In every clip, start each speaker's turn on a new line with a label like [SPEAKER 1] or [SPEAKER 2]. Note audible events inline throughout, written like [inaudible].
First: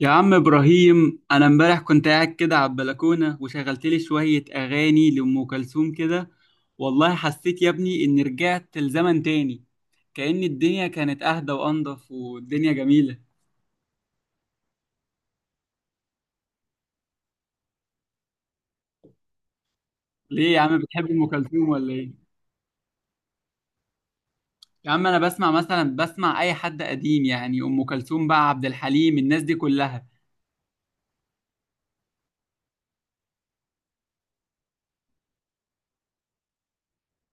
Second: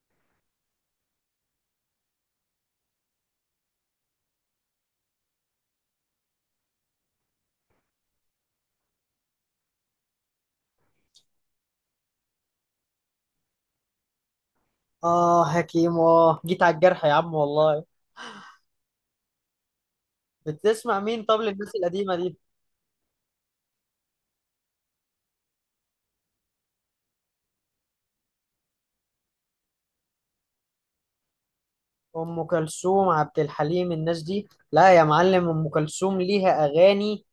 [SPEAKER 1] يا عم إبراهيم، أنا إمبارح كنت قاعد كده على البلكونة وشغلت لي شوية أغاني لأم كلثوم كده. والله حسيت يا ابني إني رجعت لزمن تاني، كأن الدنيا كانت أهدى وأنضف والدنيا جميلة.
[SPEAKER 2] اه حكيم، جيت على الجرح يا عم والله.
[SPEAKER 1] ليه يا عم،
[SPEAKER 2] بتسمع
[SPEAKER 1] بتحب
[SPEAKER 2] مين؟
[SPEAKER 1] أم
[SPEAKER 2] طب
[SPEAKER 1] كلثوم
[SPEAKER 2] للناس
[SPEAKER 1] ولا إيه؟
[SPEAKER 2] القديمة دي؟
[SPEAKER 1] يا عم أنا بسمع مثلا، بسمع أي حد قديم، يعني أم كلثوم بقى، عبد الحليم، الناس دي كلها.
[SPEAKER 2] ام كلثوم، عبد الحليم، الناس دي؟ لا يا معلم، ام كلثوم ليها اغاني.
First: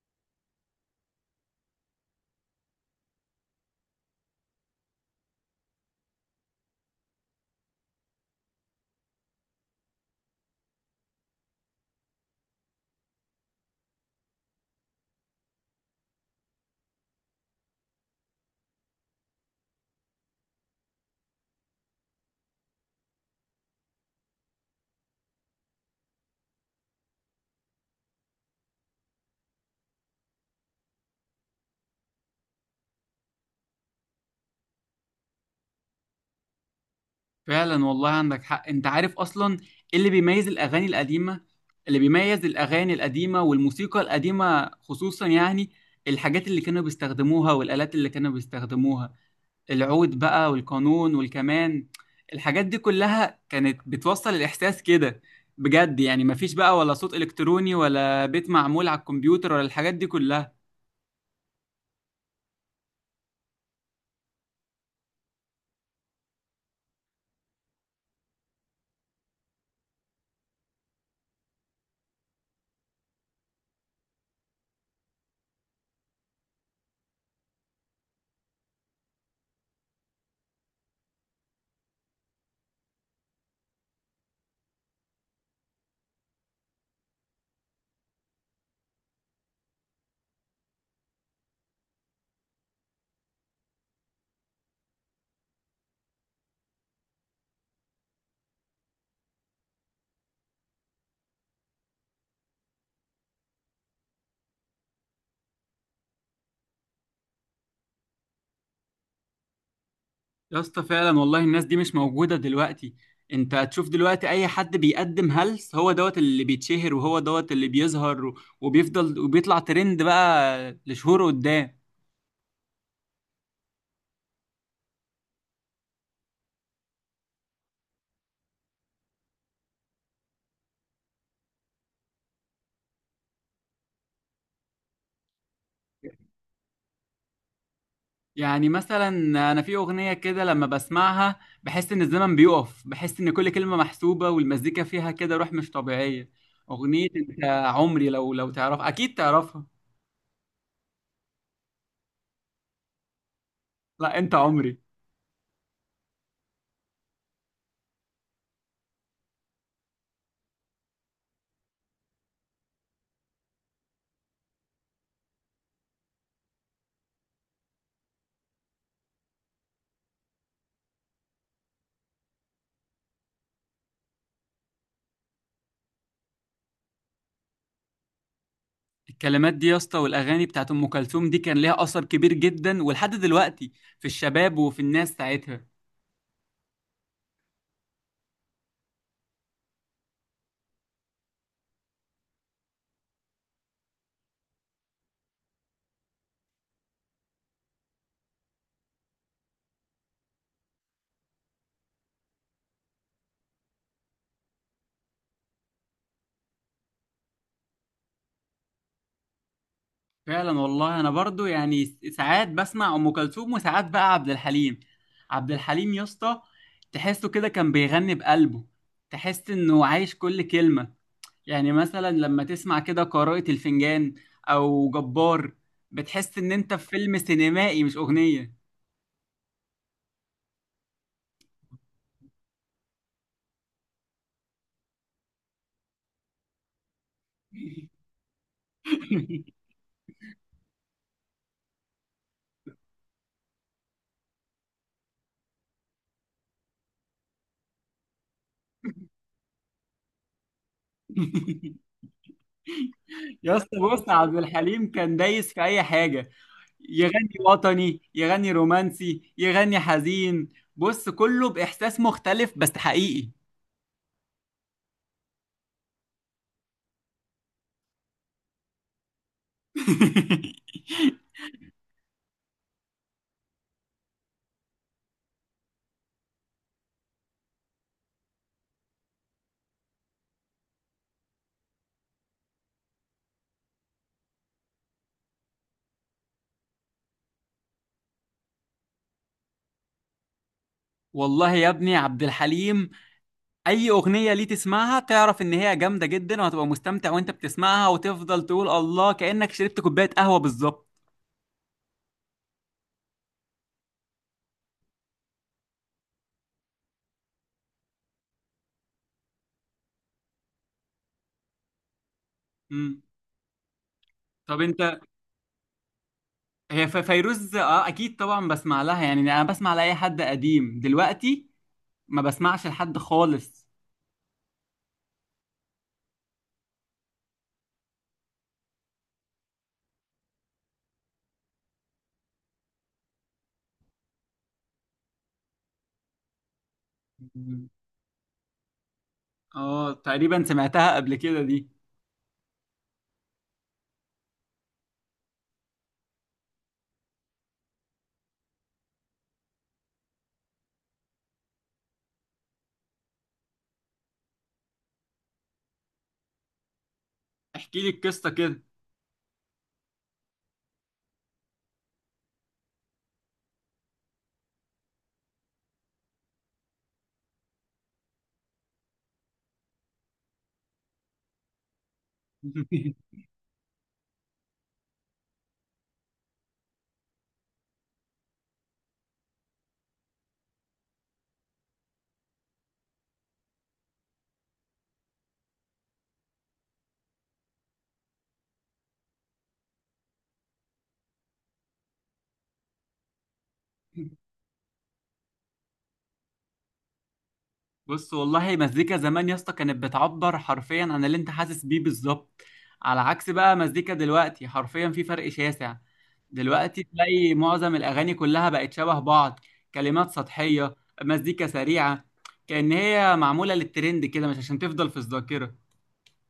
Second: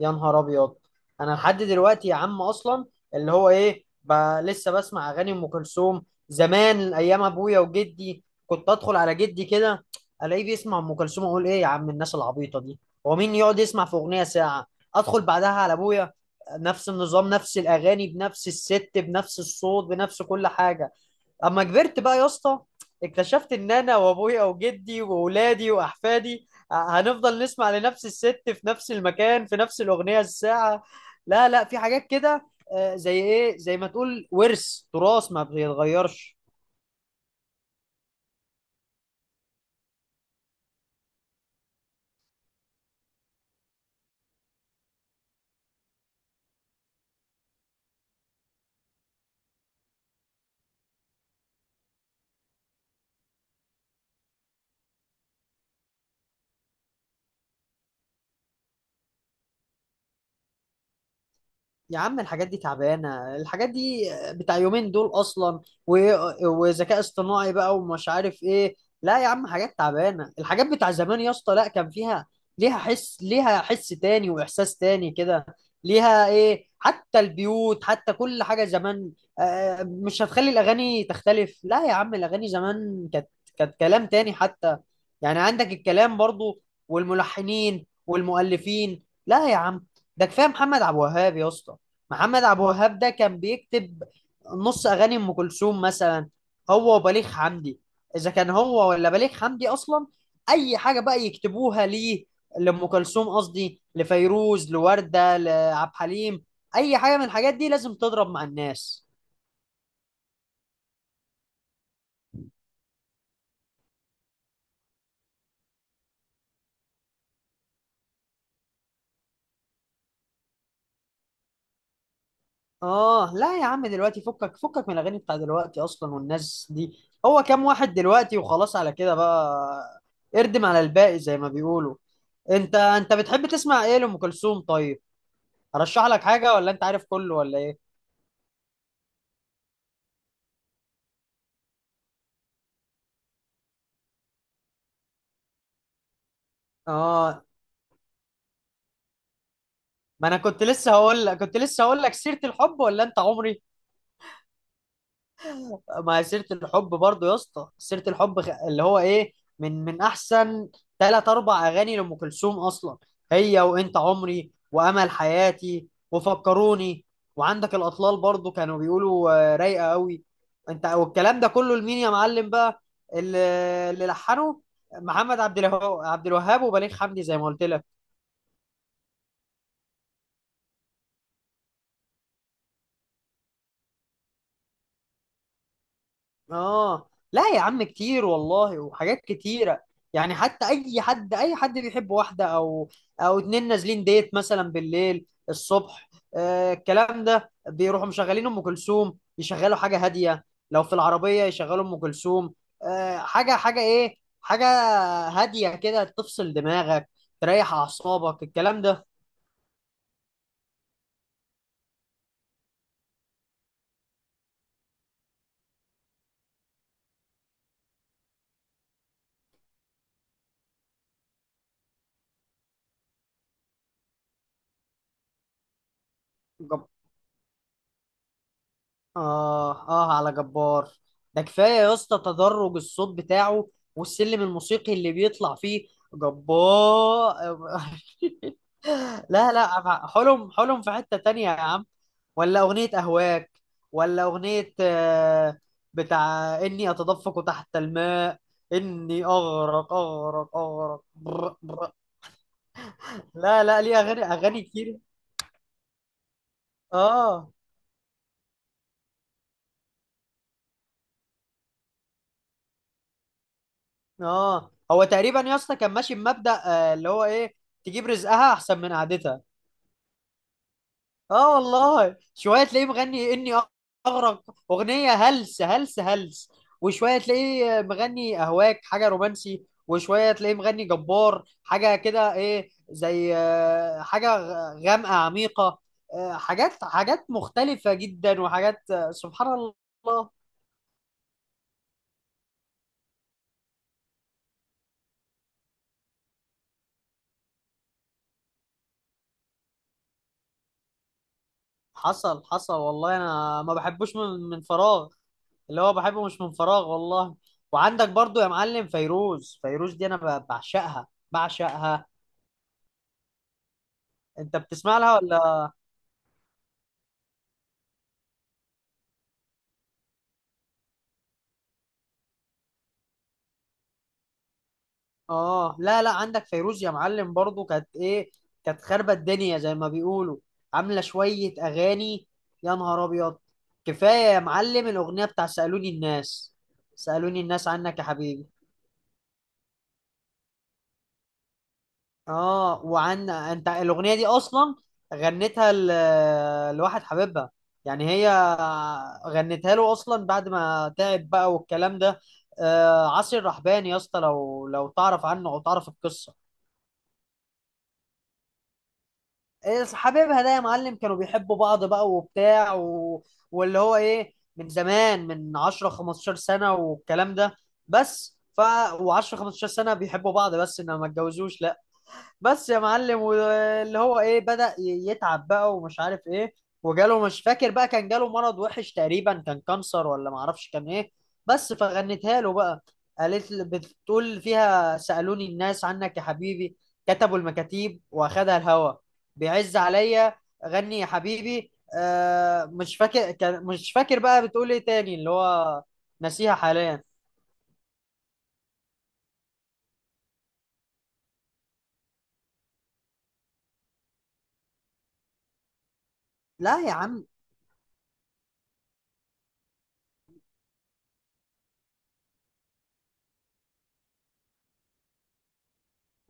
[SPEAKER 2] يا نهار ابيض! انا لحد دلوقتي يا عم اصلا، اللي هو ايه، لسه بسمع اغاني ام كلثوم. زمان، ايام ابويا وجدي، كنت ادخل على جدي كده الاقيه بيسمع ام كلثوم، اقول: ايه يا عم الناس العبيطه دي؟ هو مين يقعد يسمع في اغنيه ساعه؟ ادخل بعدها على ابويا، نفس النظام، نفس الاغاني، بنفس الست، بنفس الصوت، بنفس كل حاجه. اما كبرت بقى يا اسطى، اكتشفت ان انا وابويا وجدي واولادي واحفادي هنفضل نسمع لنفس الست في نفس المكان في نفس الاغنيه الساعه. لا، لا، في حاجات كده. آه، زي ايه، زي ما تقول ورث تراث ما بيتغيرش.
[SPEAKER 1] فعلا والله عندك حق، انت عارف اصلا ايه اللي بيميز الاغاني القديمه؟ اللي بيميز الاغاني القديمه والموسيقى القديمه خصوصا يعني الحاجات اللي كانوا بيستخدموها والالات اللي كانوا بيستخدموها، العود بقى والقانون والكمان. الحاجات دي كلها كانت بتوصل الاحساس كده بجد، يعني مفيش بقى ولا صوت الكتروني ولا بيت معمول على الكمبيوتر ولا الحاجات دي كلها.
[SPEAKER 2] يا عم، الحاجات دي تعبانة، الحاجات دي بتاع يومين دول أصلا، وذكاء اصطناعي بقى ومش عارف إيه. لا يا عم، حاجات تعبانة، الحاجات بتاع زمان يا اسطى، لا، كان فيها، ليها حس، ليها حس تاني وإحساس تاني كده. ليها إيه، حتى البيوت، حتى كل حاجة زمان. آه، مش هتخلي الأغاني تختلف؟ لا يا عم، الأغاني زمان كانت كلام تاني حتى. يعني عندك الكلام برضو، والملحنين والمؤلفين، لا يا عم، ده كفاية محمد عبد الوهاب يا اسطى. محمد عبد الوهاب ده كان بيكتب نص اغاني ام كلثوم مثلا، هو وبليغ حمدي، اذا كان هو ولا بليغ حمدي اصلا. اي حاجه بقى يكتبوها ليه، لام كلثوم، قصدي لفيروز، لورده، لعبد الحليم، اي حاجه من الحاجات دي لازم تضرب مع الناس.
[SPEAKER 1] يا اسطى فعلا والله الناس دي مش موجودة دلوقتي. انت هتشوف دلوقتي اي حد بيقدم هلس هو دوت اللي بيتشهر وهو دوت اللي بيظهر وبيفضل وبيطلع ترند بقى لشهور قدام.
[SPEAKER 2] اه، لا يا عم، دلوقتي فكك فكك من الاغاني بتاع دلوقتي اصلا والناس دي. هو كام واحد دلوقتي وخلاص، على كده بقى، اردم على الباقي زي ما بيقولوا. انت بتحب تسمع ايه لام كلثوم؟ طيب، ارشح لك حاجه ولا انت عارف كله ولا ايه؟
[SPEAKER 1] يعني مثلا، انا في اغنية كده لما بسمعها بحس ان الزمن بيقف، بحس ان كل كلمة محسوبة والمزيكا فيها كده روح مش طبيعية. اغنية انت
[SPEAKER 2] اه،
[SPEAKER 1] عمري، لو تعرف اكيد تعرفها.
[SPEAKER 2] ما انا كنت لسه هقول لك سيره الحب ولا انت عمري.
[SPEAKER 1] لا، انت عمري.
[SPEAKER 2] ما هي سيره الحب برضو يا اسطى، سيره الحب اللي هو ايه، من احسن ثلاث اربع اغاني لام كلثوم اصلا، هي وانت عمري وامل حياتي وفكروني. وعندك الاطلال برضو، كانوا بيقولوا آه، رايقه قوي. انت والكلام ده كله لمين يا معلم بقى؟ اللي، اللي لحنه محمد عبد الوهاب، عبد الوهاب وبليغ حمدي زي ما قلت لك.
[SPEAKER 1] الكلمات دي يا اسطى والاغاني بتاعت ام كلثوم دي كان ليها اثر كبير جدا ولحد دلوقتي في الشباب وفي الناس ساعتها.
[SPEAKER 2] اه، لا يا عم، كتير والله، وحاجات كتيرة. يعني حتى اي حد، اي حد بيحب واحدة او، او اتنين نازلين ديت مثلا بالليل الصبح، آه، الكلام ده، بيروحوا مشغلين ام كلثوم، يشغلوا حاجة هادية، لو في العربية يشغلوا ام كلثوم. آه، حاجة، حاجة ايه، حاجة هادية كده تفصل دماغك، تريح اعصابك الكلام
[SPEAKER 1] فعلا والله انا برضو يعني ساعات بسمع ام كلثوم وساعات بقى عبد الحليم. عبد الحليم يا اسطى تحسه كده كان بيغني بقلبه، تحس انه عايش كل كلمة. يعني مثلا لما تسمع كده قراءة الفنجان او جبار، بتحس ان انت
[SPEAKER 2] ده.
[SPEAKER 1] في فيلم سينمائي مش اغنية.
[SPEAKER 2] آه، آه، على جبار، ده كفاية يا اسطى تدرج الصوت بتاعه والسلم الموسيقي اللي بيطلع فيه. جبار! [laughs] لا،
[SPEAKER 1] [laughs]
[SPEAKER 2] لا، حلم، حلم في حتة تانية يا عم، ولا أغنية أهواك، ولا أغنية بتاع إني أتدفق تحت الماء، إني أغرق أغرق أغرق، بر بر.
[SPEAKER 1] يا
[SPEAKER 2] لا،
[SPEAKER 1] اسطى
[SPEAKER 2] لا، ليه،
[SPEAKER 1] بص،
[SPEAKER 2] أغاني،
[SPEAKER 1] عبد
[SPEAKER 2] أغاني
[SPEAKER 1] الحليم
[SPEAKER 2] كتير.
[SPEAKER 1] كان دايس في اي حاجة، يغني
[SPEAKER 2] آه.
[SPEAKER 1] وطني، يغني رومانسي، يغني حزين. بص كله بإحساس مختلف بس حقيقي.
[SPEAKER 2] آه، هو تقريبا يا اسطى كان ماشي بمبدأ اللي هو إيه، تجيب رزقها أحسن من قعدتها.
[SPEAKER 1] [laughs]
[SPEAKER 2] اه والله، شويه تلاقيه مغني: اني اغرق، اغنيه هلس هلس هلس، وشويه تلاقيه مغني اهواك، حاجه رومانسي، وشويه تلاقيه مغني جبار، حاجه كده، ايه، زي حاجه غامقه عميقه. حاجات، حاجات مختلفه جدا، وحاجات سبحان الله.
[SPEAKER 1] والله يا ابني عبد الحليم أي أغنية ليه تسمعها تعرف إن هي جامدة جدا، وهتبقى مستمتع وأنت بتسمعها وتفضل تقول الله، كأنك شربت كوباية قهوة بالظبط.
[SPEAKER 2] حصل، حصل والله، انا ما بحبوش من فراغ، اللي هو بحبه مش من فراغ والله. وعندك برضو يا معلم فيروز، فيروز دي انا بعشقها، بعشقها.
[SPEAKER 1] مم.
[SPEAKER 2] انت
[SPEAKER 1] طب
[SPEAKER 2] بتسمع
[SPEAKER 1] أنت،
[SPEAKER 2] لها ولا؟
[SPEAKER 1] هي فيروز أه أكيد طبعا بسمع لها، يعني أنا بسمع لأي حد قديم دلوقتي، ما بسمعش لحد خالص.
[SPEAKER 2] اه، لا، لا، عندك فيروز يا معلم برضو، كانت ايه، كانت خاربة الدنيا زي ما بيقولوا، عاملة شوية اغاني، يا نهار ابيض! كفاية يا معلم الاغنية بتاع سألوني الناس. سألوني
[SPEAKER 1] مم.
[SPEAKER 2] الناس عنك يا حبيبي.
[SPEAKER 1] اه تقريبا سمعتها قبل كده دي.
[SPEAKER 2] اه، وعن انت، الاغنية دي اصلا غنتها لواحد حبيبها، يعني هي غنتها له اصلا بعد ما تعب بقى والكلام ده. آه، عاصي الرحباني يا اسطى، لو تعرف عنه او تعرف القصة.
[SPEAKER 1] احكي لي القصه كده.
[SPEAKER 2] إيه، حبايبها ده يا معلم كانوا بيحبوا بعض بقى، وبتاع واللي هو ايه، من زمان، من 10 15 سنة والكلام ده. بس، و10 15 سنة بيحبوا بعض، بس انما ما اتجوزوش، لا، بس يا
[SPEAKER 1] [laughs]
[SPEAKER 2] معلم، واللي هو ايه، بدأ يتعب بقى ومش عارف ايه، وجاله، مش فاكر بقى، كان جاله مرض وحش تقريبا، كان كانسر ولا معرفش كان ايه. بس فغنتها له بقى، قالت بتقول فيها: سألوني الناس عنك يا حبيبي، كتبوا المكاتيب واخدها الهوا، بيعز عليا، غني يا حبيبي. مش فاكر، كان مش فاكر بقى بتقول ايه تاني، اللي هو، نسيها حاليا.
[SPEAKER 1] بص والله مزيكا زمان يا اسطى كانت بتعبر حرفيا عن اللي انت حاسس بيه بالظبط، على عكس بقى مزيكا دلوقتي، حرفيا في فرق شاسع.
[SPEAKER 2] لا
[SPEAKER 1] دلوقتي
[SPEAKER 2] يا عم،
[SPEAKER 1] تلاقي معظم الاغاني كلها بقت شبه بعض، كلمات سطحيه، مزيكا سريعه، كأن هي معموله للترند كده مش عشان تفضل في الذاكره.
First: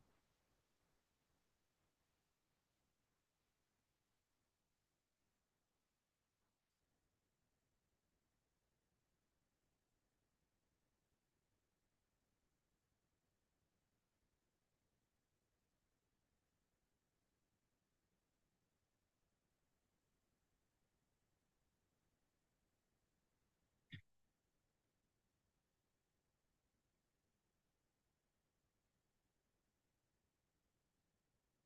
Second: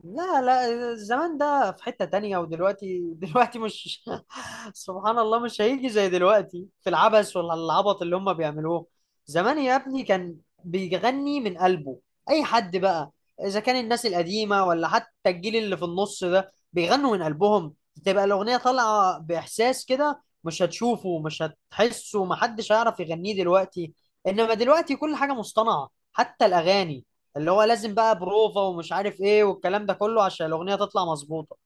[SPEAKER 2] لا، لا، الزمان ده في حتة تانية، ودلوقتي، دلوقتي مش [laughs] سبحان الله مش هيجي زي دلوقتي في العبث ولا العبط اللي هم بيعملوه. زمان يا ابني كان بيغني من قلبه، اي حد بقى، اذا كان الناس القديمة ولا حتى الجيل اللي في النص ده بيغنوا من قلبهم، تبقى الأغنية طالعة بإحساس كده، مش هتشوفه، مش هتحسه، محدش هيعرف يغنيه دلوقتي. انما دلوقتي كل حاجة مصطنعة، حتى الأغاني، اللي هو لازم بقى بروفا ومش عارف ايه والكلام ده كله عشان الاغنيه تطلع مظبوطه.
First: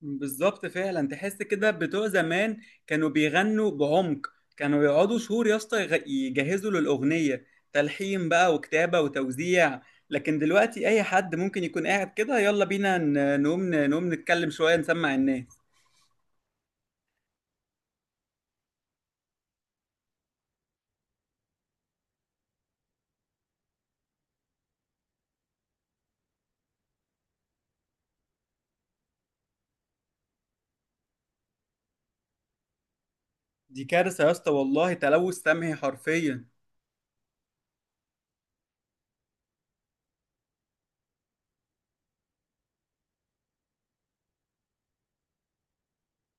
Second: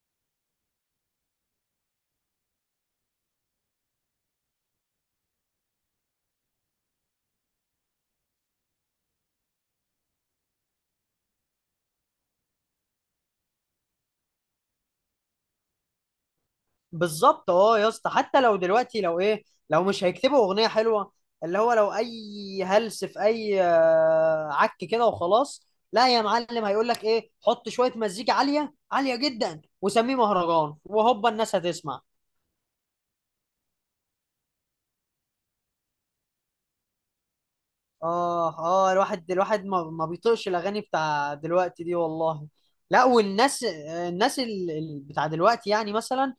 [SPEAKER 1] بالظبط فعلا تحس كده بتوع زمان كانوا بيغنوا بعمق، كانوا يقعدوا شهور يا اسطى يجهزوا للأغنية، تلحين بقى وكتابة وتوزيع. لكن دلوقتي أي حد ممكن يكون قاعد كده يلا بينا نقوم نتكلم شوية نسمع الناس.
[SPEAKER 2] بالظبط اه يا اسطى، حتى لو دلوقتي، لو ايه، لو مش هيكتبوا اغنيه حلوه، اللي هو لو اي هلس، في اي عك كده وخلاص. لا يا معلم، هيقول لك ايه: حط شويه مزيكا عاليه عاليه جدا وسميه مهرجان، وهوبا الناس هتسمع.
[SPEAKER 1] دي كارثة يا اسطى والله، تلوث سمعي حرفيا.
[SPEAKER 2] اه، اه، الواحد، الواحد ما بيطيقش الاغاني بتاع دلوقتي دي والله. لا، والناس، الناس بتاع دلوقتي، يعني مثلا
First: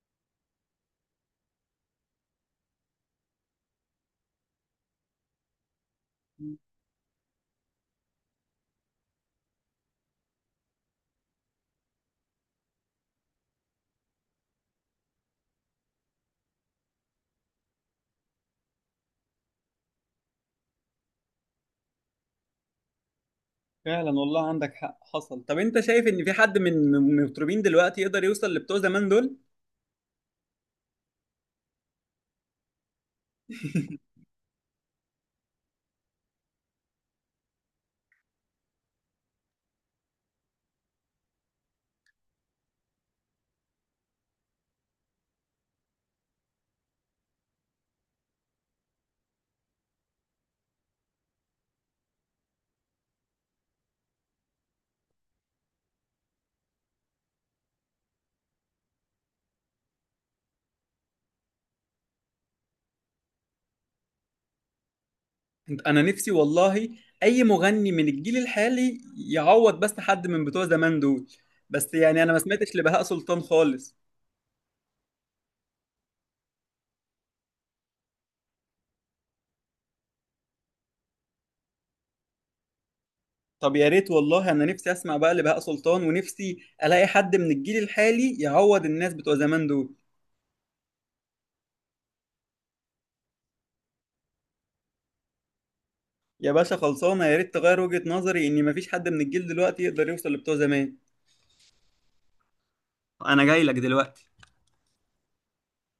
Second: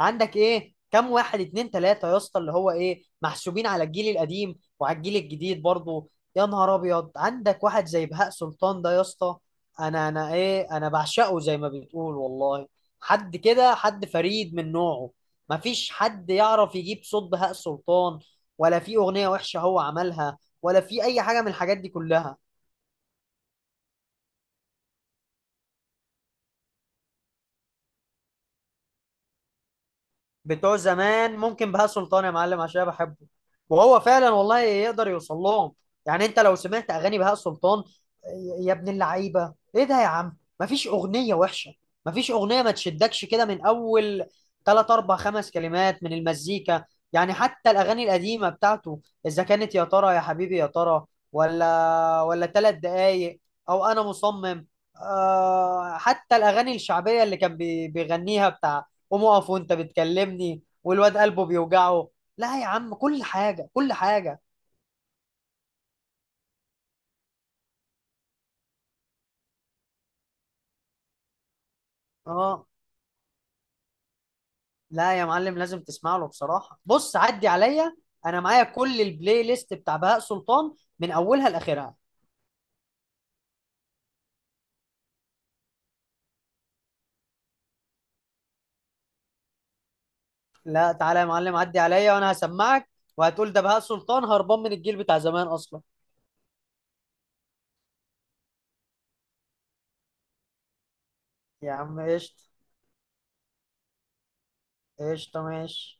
[SPEAKER 2] عندك ايه، كم واحد، اتنين، تلاتة يا اسطى، اللي هو ايه، محسوبين على الجيل القديم وعلى الجيل الجديد برضه. يا نهار ابيض، عندك واحد زي بهاء سلطان ده يا اسطى، انا، انا ايه، انا بعشقه زي ما بتقول والله. حد كده، حد فريد من نوعه، مفيش حد يعرف يجيب صوت بهاء سلطان، ولا في اغنية وحشة هو عملها، ولا في اي حاجة من الحاجات دي كلها.
[SPEAKER 1] فعلا والله عندك حق حصل. طب انت شايف ان في حد من المطربين دلوقتي يقدر يوصل لبتوع زمان دول؟
[SPEAKER 2] بتوع زمان ممكن بهاء سلطان يا معلم عشان أنا بحبه، وهو فعلا والله يقدر يوصل لهم. يعني انت لو سمعت اغاني بهاء سلطان، يا ابن اللعيبه، ايه ده يا عم، مفيش اغنيه وحشه، مفيش اغنيه ما تشدكش كده من اول ثلاث اربع خمس كلمات من المزيكا. يعني حتى الاغاني القديمه بتاعته، اذا كانت يا ترى يا حبيبي يا ترى، ولا ثلاث دقايق، او انا مصمم. آه، حتى الاغاني الشعبيه اللي كان بيغنيها، بتاع قوم اقف وانت بتكلمني، والواد قلبه بيوجعه. لا يا عم، كل حاجه، كل حاجه.
[SPEAKER 1] انا نفسي والله اي مغني من الجيل الحالي يعوض بس حد من بتوع زمان دول، بس يعني انا ما
[SPEAKER 2] اه،
[SPEAKER 1] سمعتش لبهاء سلطان خالص.
[SPEAKER 2] لا يا معلم، لازم تسمع له بصراحه، بص عدي عليا، انا معايا كل البلاي ليست بتاع بهاء سلطان من اولها لاخرها.
[SPEAKER 1] طب يا ريت والله، انا نفسي اسمع بقى لبهاء سلطان ونفسي الاقي حد من الجيل الحالي يعوض الناس بتوع زمان دول.
[SPEAKER 2] لا، تعالى يا معلم عدي عليا وانا هسمعك، وهتقول ده بهاء سلطان هربان من الجيل بتاع زمان اصلا.
[SPEAKER 1] يا باشا خلصانه، يا ريت تغير وجهة نظري ان مفيش حد من الجيل دلوقتي يقدر يوصل لبتوع زمان.
[SPEAKER 2] يا عم قشطه،
[SPEAKER 1] انا جاي لك دلوقتي.
[SPEAKER 2] قشطه ماشي.